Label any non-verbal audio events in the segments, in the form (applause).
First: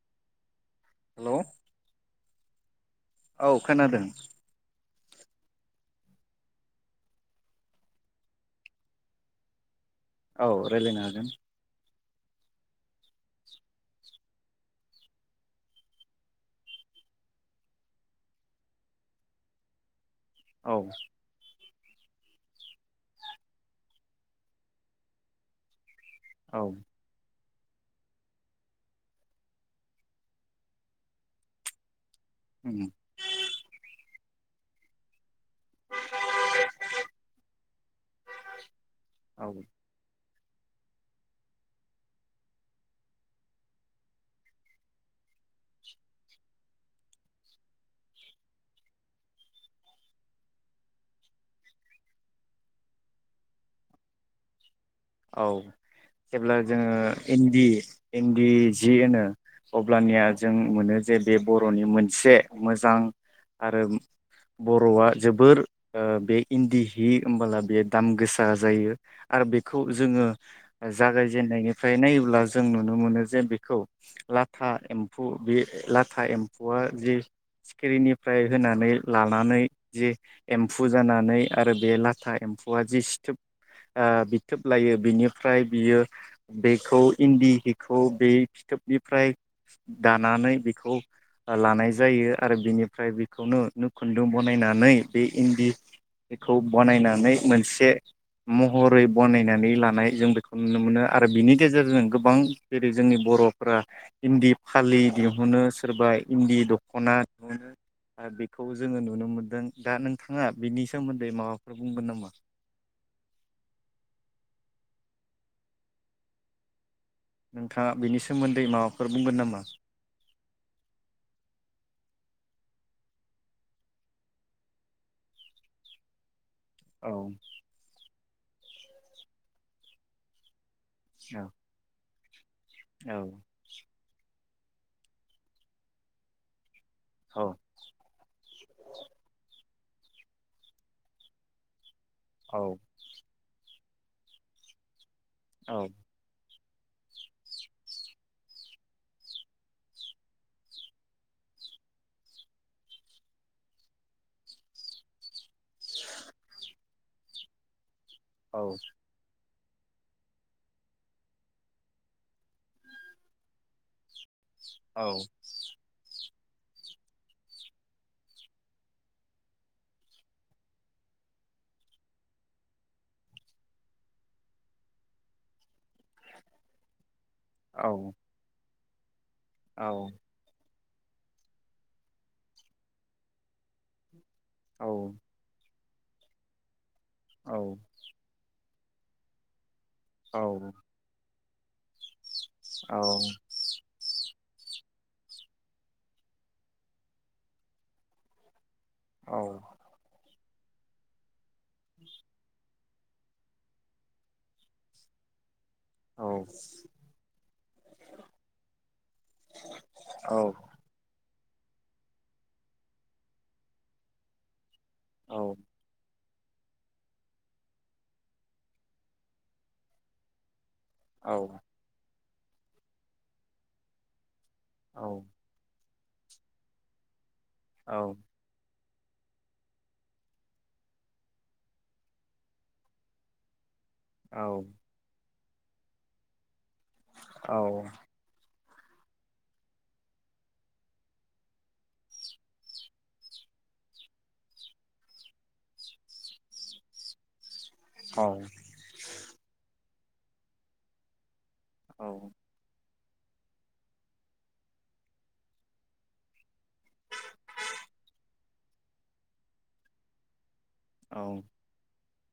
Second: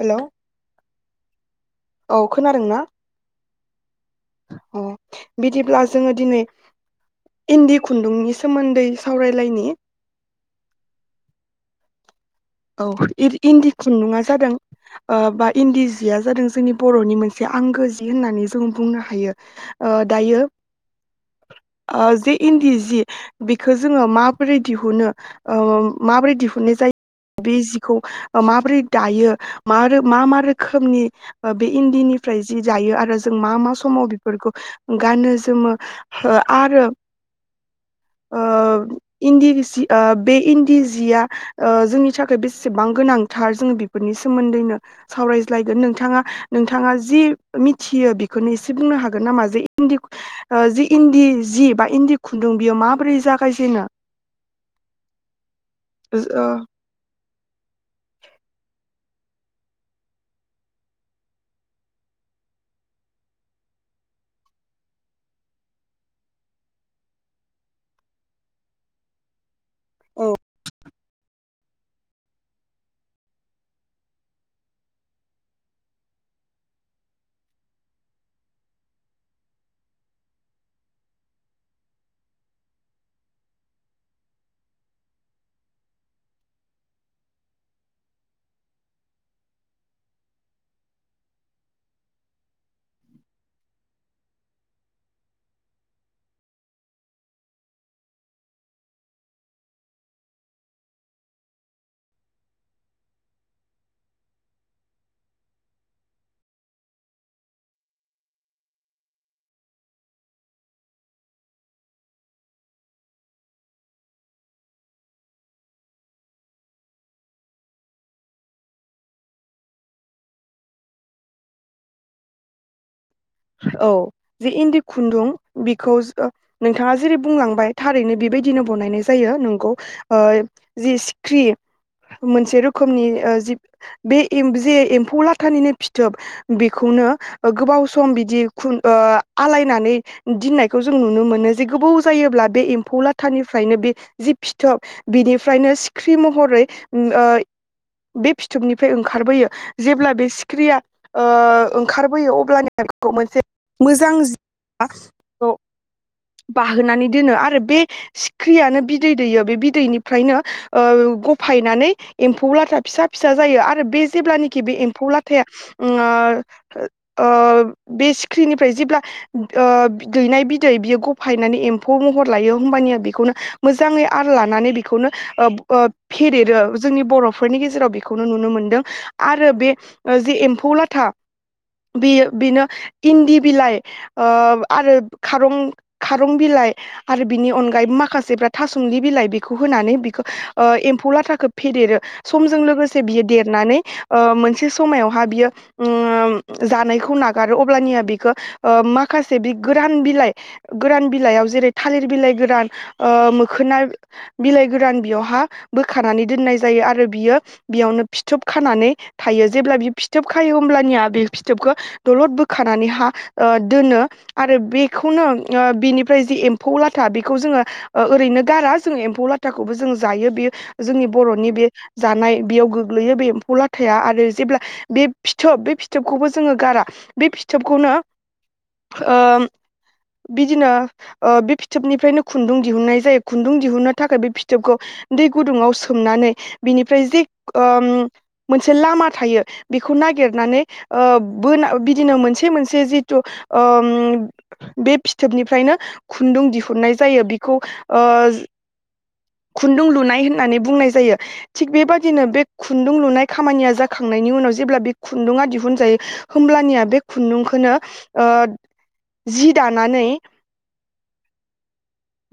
Hello hello औ खोनादों ना औ खोनादों अ बिदिब्ला जोङो दिनै इन्दि खुन्दुंनि सोमोन्दै सावरायलायनायनि औ राय्लायनो हागोन औ इन्दि खुन्दुङा जादों बा इन्दि जिया जादों जोंनि बर'नि मोनसे आंगो जि होननानै जों बुंनो हायो दायो औ जे इन्दि जि बेखौ जोङो माबोरै दिहुनो माबोरै औ दिहुननाय जायो बे जिखौ माबोरै दायो मा मा रोखोमनि बे इन्दिनि फ्राय जि उम दायो आरो जों मा मा समाव फोरखौ गानो जोमो आरो ओ औ इन्दि रोसि ओ बे इन्दि जिया ओ जोंनि थाखाय बेसेबां गोनांथार जोङो बेफोरनि सोमोन्दैनो सावरायज्लायगोन नोंथाङा नोंथाङा जि मिथियो बेखौनो एसे बुंनो हागोन नामा जे इन्दि जि इन्दि जि बा इन्दि खुन्दुं बियो माबोरै जागायजेनो औ जेब्ला जोङो इन्दि इन्दि जि होनो अब्लानिया जों मोनो जे बे बर'नि मोनसे मोजां आरो बर'आ जोबोर ओ बे इन्दि हि होमबला बेयो दाम गोसा जायो आरो बे खौ जोङो ओ जागायजेननाय फ्राय नायोब्ला जों नुनो मोनो जे बेखौ लाथा एम्फौ बे लाथा एम्फौआ जि सिखिरिनिफ्राय होनानै लानानै जि एम्फौ जानानै आरो बे लाथा एम्फौआ जि सिथोब आ फिथोब लायो बिनिफ्राय बियो बेखौ इन्दि हिखौ बे फिथोबनिफ्राय दानानै बेखौ लानाय जायो आरो बिनिफ्राय बेखौनो खुन्दुं बनायनानै बे इन्दिखौ बनायनानै मोनसे महरै बनायनानै लानाय जों बेखौ नुनो मोनो आरो बिनि गेजेरजों गोबां जेरै जोंनि बर'फोरा इन्दि फालि दिहुनो सोरबा इन्दि दख'ना दिहुनो बेखौ जोङो नुनो मोन्दों दा नोंथाङा बिनि सोमोन्दै माबाफोर बुंगोन नामा? नोंथाङा बेनि सोमोन्दै माबाफोर बुंगोन नामा? औ जे इन्दि खुन्दुं बेखौ नोंथाङा औ जेरै बुंलांबाय थारैनो बिबाय दिनो बनायनाय जायो नोंगौ ओ। जि औ सिख्रि मोनसे रो खोमनि औ ओ जिब बे एम जे एम्फौ लाथानिनो फिथोब बे खौनो ओ गोबाव सम सम बिदि खुन ओ आल गायनानै दाननायखौ जों नुनो मोनो जे गोबाव जायोब्ला बे औ एम्फौ लाथानि फ्रायनो बे जि फिथोब बिनिफ्रायनो औ सिख्रि महरै ओ बे फिथोबनिफ्राय ओंखारबोयो जेब्ला बे सिख्रिया ओ ओंखारबोयो अब्लानि खौ मोनसे (unintelligible) मोजां बाहोनानै दोनो आरो बे औ सिख्रियानो बिदै दैयो बे बिदैनिफ्रायनो ओ गफायनानै एम्फौ लाथा फिसा फिसा जायो आरो बे जेब्लानि खि बे एम्फौ औ लाथाया उम आ ओ बे सिख्रिनिफ्राय जेब्ला आ दैनाय बिदै बियो गफायनानै एम्फौ महर लायो होमबानिया बेखौनो मोजाङै आरो लानानै बेखौनो ओ ओ फेदेरो जोंनि बर' फोरनि गेजेराव औ बेखौनो नुनो मोन्दों। आरो बे औ जि एम्फौ ला था बियो बिनो इन्दि बिलाइ ओ औ आरो खारं खारं बिलाइ आरो औ बिनि अनगायैबो माखासेफ्रा थासंनि बिलाइ बेखौ होनानै बिखौ औ ओ एम्फौ लाथाखौ फेदेरो समजों औ लोगोसे बियो देरनानै ओ मोनसे मोनसे समायावहा बियो जानायखौ नागार गारो अब्लानिया बेखौ ओ औ माखासे बे गोरान बिलाइ गोरान बिलाइयाव जेरै थालिर बिलाइ गोरान ओ मोखोना बिलाइ गोरान बेयावहा औ बोखानानै दोननाय जायो आरो बियो बेयावनो फिथोब खानानै थायो जेब्ला बियो फिथोब खायो होमब्लानिया बे फिथोबखौ दलद बोखानानै हा ओ दोनो आरो बे बेखौनो औ ओ बिनि ओमफ्राय जि एम्फौ लाथा बेखौ जोङो ओरैनो गारा जोङो एम्फौ लाथाखौबो जों जायो बेयो जोंनि औ बरनि बे जानाय बेयाव गोग्लैयो बे एम्फौ लाथाया आरो जे बे फिथोब बे फि फिथोबखौबो जोङो गारा (inaudible) बे फिथोबखौनो ओ बिदिनो बे फिथोबनिफ्रायनो खुन्दुं दिहुननाय जायो खुन्दुं दिहुननो थाखाय बे फिथोबखौ दै गुदुंङाव सोमनानै बिनिफ्राय जि औ ओ मोनसे लामा थायो बेखौ नागिरनानै ओ बो बिदिनो मोनसे मोनसे जिथु ओ बे फिथोबनिफ्रायनो खुन्दुं दिहुननाय जायो खौ ओ खुन्दुं लुनाय होननानै बुंनाय जायो थिग बेबायदिनो बे खुन्दुं लुनाय खामानिया जाखांनायनि उनाव जेब्ला बे खुन्दुङा दिहुनजायो होमब्लानिया बे खुन्दुंखौनो ओ जि दानानै औ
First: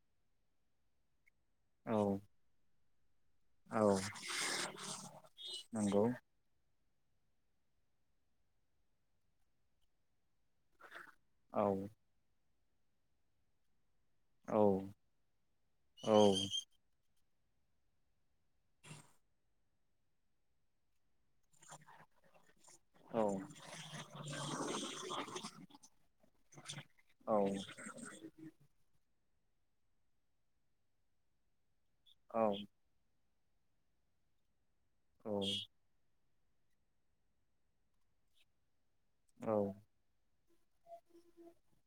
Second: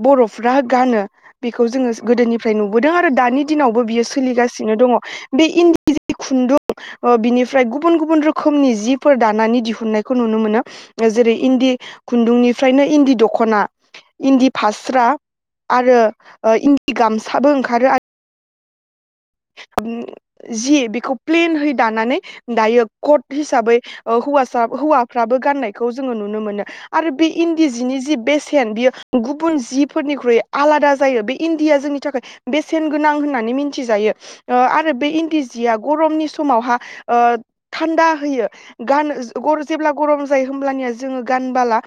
बर'फ्रा गानो बेखौ जोङो गोदोनिफ्राय नुब बोदों आरो दानि औ दिनावबो बियो सोलिगासिनो दङ बे इन्दि नंगौ जि खुन्दुं ओ बिनिफ्राय गुबुन गुबुन रोखोमनि जि जिफोर दानानै दिहुननायखौ नुनो मोनो जेरै औ इन्दि खुन्दुंनि फ्रायनो इन्दि दख'ना इन्दि औ फास्रा आरो औ इन्दि गामसा साबो ओंखारो आरो ओम जि बेखौ प्लेनहै दानानै दायो औ कट हिसाबै हौवासा हौवाफ्राबो गाननायखौ जोङो नुनो मोनो आरो औ बे इन्दि जिनि जि बेसेन बियो गुबुन जिफोरनिख्रुइ आलादा जायो बे इनदिया जोंनि थाखाय औ बेसेन गोनां होननानै नानै मिथिजायो आ आरो आरो बे इन्दि जिया गरमनि सम समावहा ओ थान्दा होयो गानो गर' जेब्ला गरम ज होमबनिया जोङो गानबोला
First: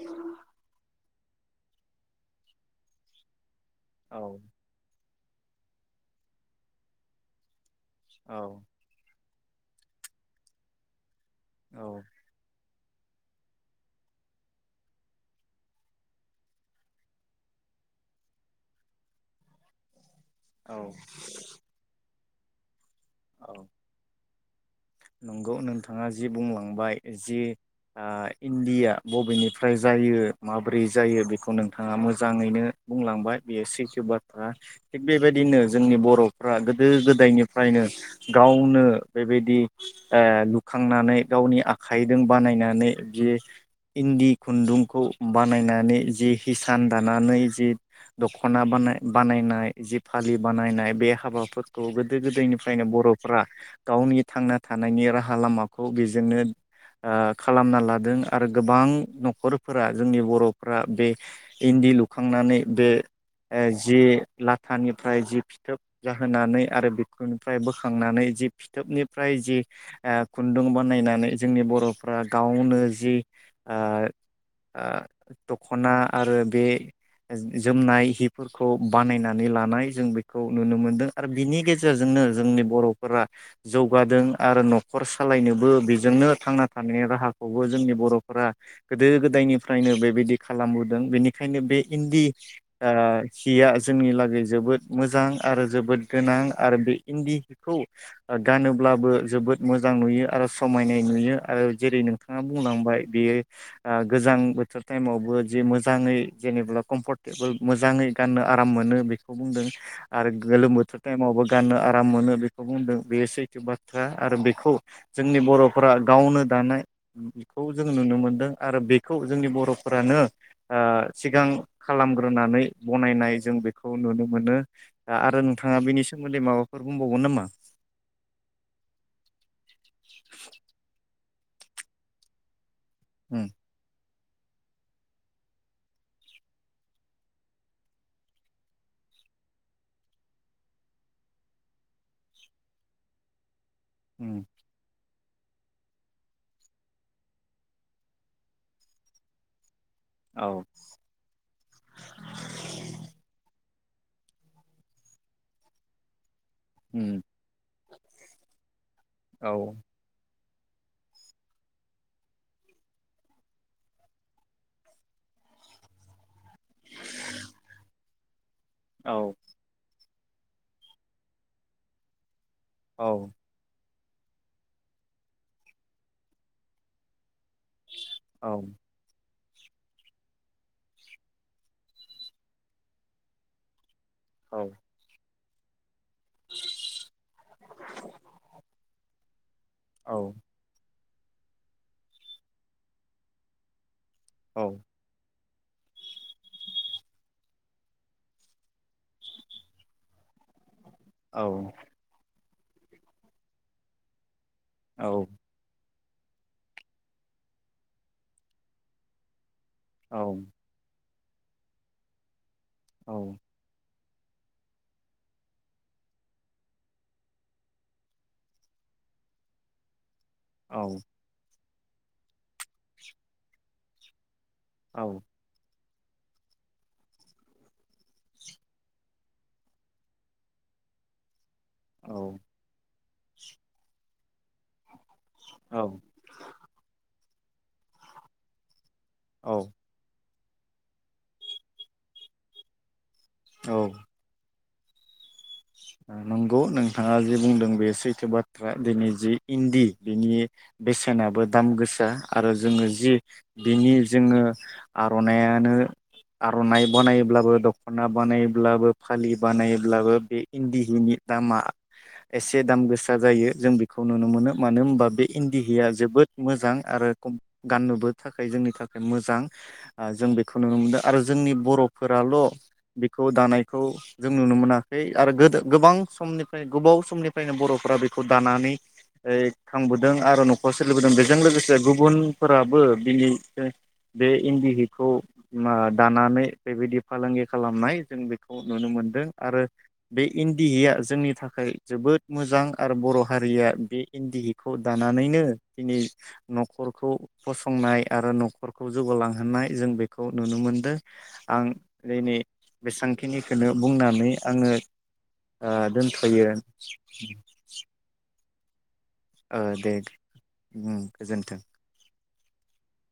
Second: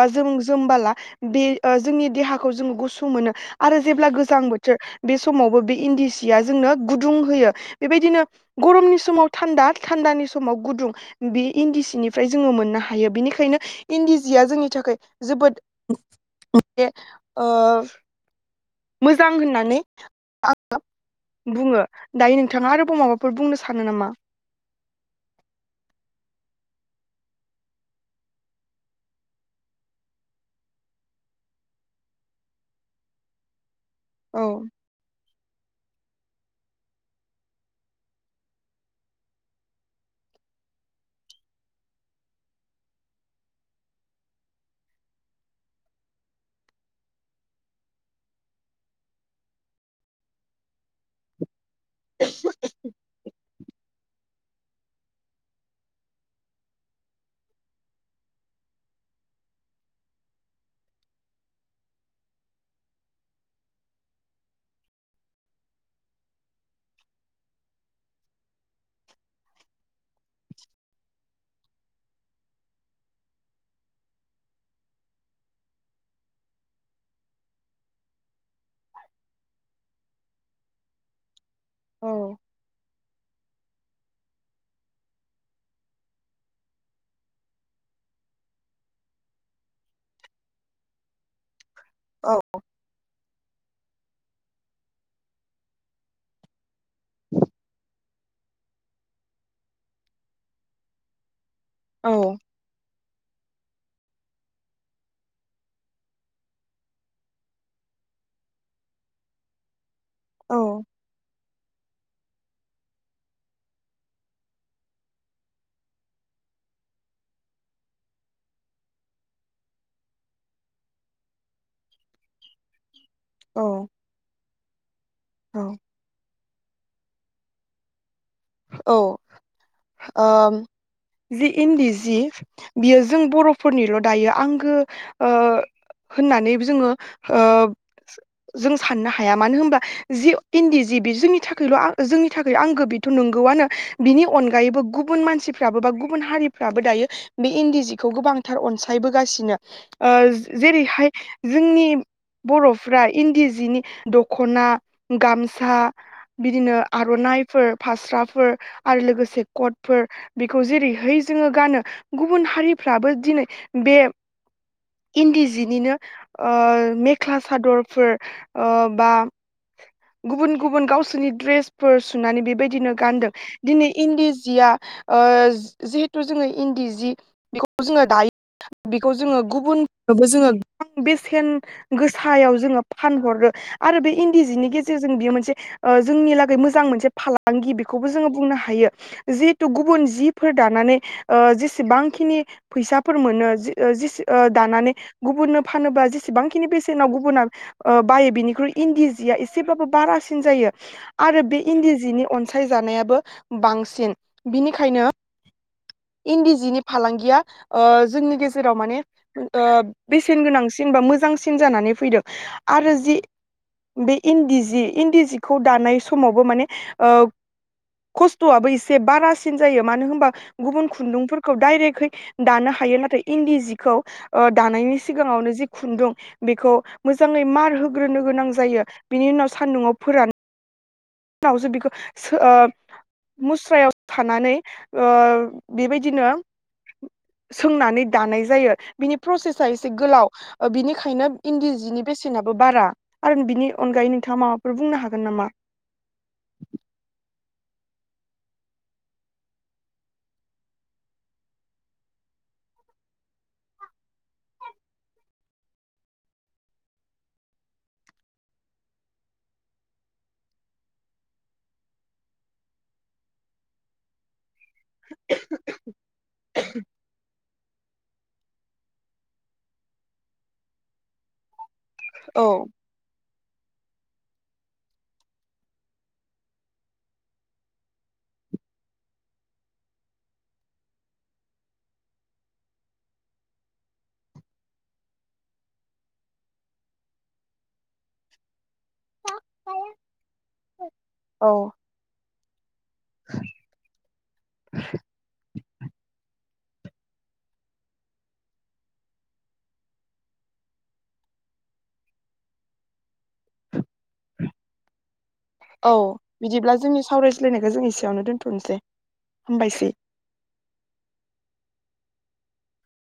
बा जों जोमबोला बे जोंनि देहाखौ जों गुसु मोनो आरो जेब्ला औ गोजां बोथोर बे समावबो बे इन्दि सिया जोंनो गुदुं होयो बेबायदिनो गरमनि समाव थान्दा थान्दानि समाव गुदुं बे इन्दि सिनिफ्राय जोङो मोननो हायो हायो बिनिखायनो इन्दि जिया जोंनि थाखाय जोबोद मोनसे मोजां होननानै औ बुङो दायो नोंथाङा आरो माबाफोर औ बुंनो सानो नामा? नंगौ नोंथाङा जि बुंलांबाय जि ओ इण्डिया बबेनिफ्राय जायो माबोरै जायो बेखौ नोंथाङा मोजाङैनो बुंलांबाय बेयो सैथो औ बाथ्रा थिग बेबायदिनो जोंनि बर' फोरा गोदो गोदायनिफ्रायनो गावनो बेबायदि ओ लुखांनानै गावनि आखाइजों बानायनानै जि इन्दि खुन्दुंखौ बानायनानै जि हिसान दानानै जि दख'ना बानाय बानायनाय जि फालि बानायनाय बे हाबाफोर खौ गोदो गोदायनिफ्रायनो बर'फ्रा गावनि थांना थानायनि राहा लामाखौ बेजोंनो आ खालामना लादों आरो गोबां न'खरफोरा जोंनि बर'फोरा बे इन्दि लुखांनानै बे जि लाथानिफ्राय जि फिथोब जाहोनानै आरो बेफोरनिफ्राय बोखांनानै जि फिथोबनिफ्राय जि ओ खुन्दुं बानायनानै जोंनि बर'फ्रा गावनो जि आ आ दखना आरो बे जोमनाय हिफोरखौ बानायनानै लानाय जों बेखौ नुनो मोनदों आरो बिनि औ गेजेरजोंनो जोंनि बर'फोरा जौगादों आरो न'खर सालायनोबो बेजोंनो थांना थानायनि राहाखौबो जोंनि बर'फोरा गोदो गोदायनिफ्रायनो बेबायदि खालामबोदों बेनि खायनो बे इन्दि औ आ हिया जोंनि लागै जोबोद मोजां आरो जोबोद गोनां आरो बे इन्दि हिखौ गानोब्लाबो जोबोद मोजां नुयो आरो समायनाय नुयो आरो जेरै औ नोंथाङा बुंलांबाय बेयो ओ गोजां बोथोर टाइमावबो जे मोजाङै जेनेबा कम्फर्टेबोल मोजाङै गाननो आराम मोनो बेखौ बुंदों आरो गोलोम औ बोथोर टाइमावबो गाननो आराम मोनो बेखौ बुंदों बेयो सैथ' बा थ्रा आरो बेखौ जोंनि बर'फोरा गावनो दानाय बेखौ जों नुनो मोनदों आरो बेखौ जोंनि बर'फोरानो आ सिगां खालाम ग्रोनानै बनायनाय जों बेखौ औ नुनो मोनो। (inaudible) दा आरो नोंथाङा बेनि सोमोन्दै माबा फोर बुंबावगोन नामा? औ ओ जि इन्दि जि बियो जों उम बर'फोरनिल' दायो आंगो ओ होननानै जोङो आ जों साननो हाया मानो होनबा जि इन्दि जि बि जोंनि थाखायल' जोंनि थाखाय आंगो बे थ' नंगौआनो बिनि उम अनगायैबो गु बुन मानसिफ्राबो बा गुबुन हारिफ्राबो दायो बे इन्दि जिखौ गोबांथार अनसायबोगासिनो ओ औ जेरैहाय जोंनि बर'फ्रा इन्दि जिनि दखना गामसा बिदिनो उम आर'नाइफोर स्राफोर आरो लोगोसे औ कटफोर बेखौ जेरैहाय जोङो गानो गुबुन हारिफ्राबो दिनै बे इन्दि जिनिनो ओ मेख्ला सादरफोर ओ बा औ गुबुन गुबुन गावसोरनि ड्रेसफोर सुनानै बेबाय दिनो औ गानदों दिनै इन्दि जिया आ जिहेथु जोङो इन्दि जि बेखौ जोङो दायो बेखौ जोङो गुबुननोबो जोङो गोबां बेसेन गोसायाव जोङो फानहरो आरो बे इन्दि जिनि औ गेजेरजों बियो मोनसे (inaudible) ओ जोंनि लागै मोजां मोनसे फाला बेखौबो जोङो बुंनो हायो जि थ गुबुन औ जिफोर दानानै ओ जेसेबांखिनि फैसाफोर मोनो ओ औ दानानै गुबुन फानोबा जेसेबांखिनि बेसेनाव गुबुना बायो ओ बेनिख्रुइ इन्दि जिया एसेब्लाबो बारासिन जायो। आरो बे औ इन्दि जिनि अनसायजानायाबो बांसिन बिनिखायनो औ इन्दि जिनि फालांगिया ओ जोंनि गेजेराव माने ओ औ बेसेन गोनांसिन बा मोजां मोजांसिन जानानै फैदों आरो औ जि बे इन्दि जि इन्दि जिखौ दानाय समावबो माने ओ खस्थ आबो एसे बारासिन जायो मानो होनबा गुबुन खुन्दुंफोरखौ डाइरेक्टहै दानो हायो नाथाय इन्दि जिखौ ओ दानायनि औ सिगाङावनो जि खुन्दुं बेखौ मोजाङै मार होग्रोनो गोनां जायो बिनि उनाव सान्दुंआव फोरान उनावसो बेखौ ओ मुस्रायाव थानानै ओ औ बेबायदिनो सोंनानै दानाय जायो। बिनि औ प्रसेसा एसे गोलाव। बिनिखायनो इन्दि जिनि बेसेनाबो बारा। आरो बिनि औ अनगायै नोंथाङा मा फोर बुंनो हागोन नामा? नंगौ नोंथाङा जि बुंदों बे सैथो बाथ्रा दिनै जि इन्दि बिनि बेसेनाबो दाम गोसा आरो जोङो जि बिनि जोङो आरनायानो आरनाइ बानायोब्लाबो दखना बानायोब्लाबो फालि बानायोब्लाबो बे इन्दि हिनि दामा एसे दाम गोसा जायो जों बेखौ नुनो मोनो। मानो होनबा बे इन्दि हिया जोबोद मोजां आरो गाननोबो थाखाय जोंनि थाखाय मोजां जों बेखौ नुनो मोनदों आरो जोंनि बरफोराल औ बेखौ दानाय खौ जों नुनो मोनाखै। आरो गोदो गोबां समनिफ्राय गोबाव समनिफ्रायनो बर'फोरा बेखौ दानानै यै खांबोदों आरो न'खर सोलिबोदों बेजों लोगोसे गुबुनफोराबो बिनै बे इन्दि हिखौ दानानै बेबायदि फालांगि खालामनाय जों बेखौ नुनो मोनदों आरो। बे इन्दि हिया जोंनि औ थाखाय जोबोद मोजां आरो बर' हारिया बे इन्दि हिखौ दानानैनो दिनै न'खरखौ फसंनाय आरो न'खरखौ जौगालांहोनाय जों बेखौ नुनो मोनदों आं दिनै बेसेबांखिनिखौनो बुंनानै आङो। ओ औ दोनथ'यो बिदिब्ला जोंनि सावरायज्लायनायखौ जों एसेयावनो दोन थ'नोसै। ओ दे उम गोजोन्थों।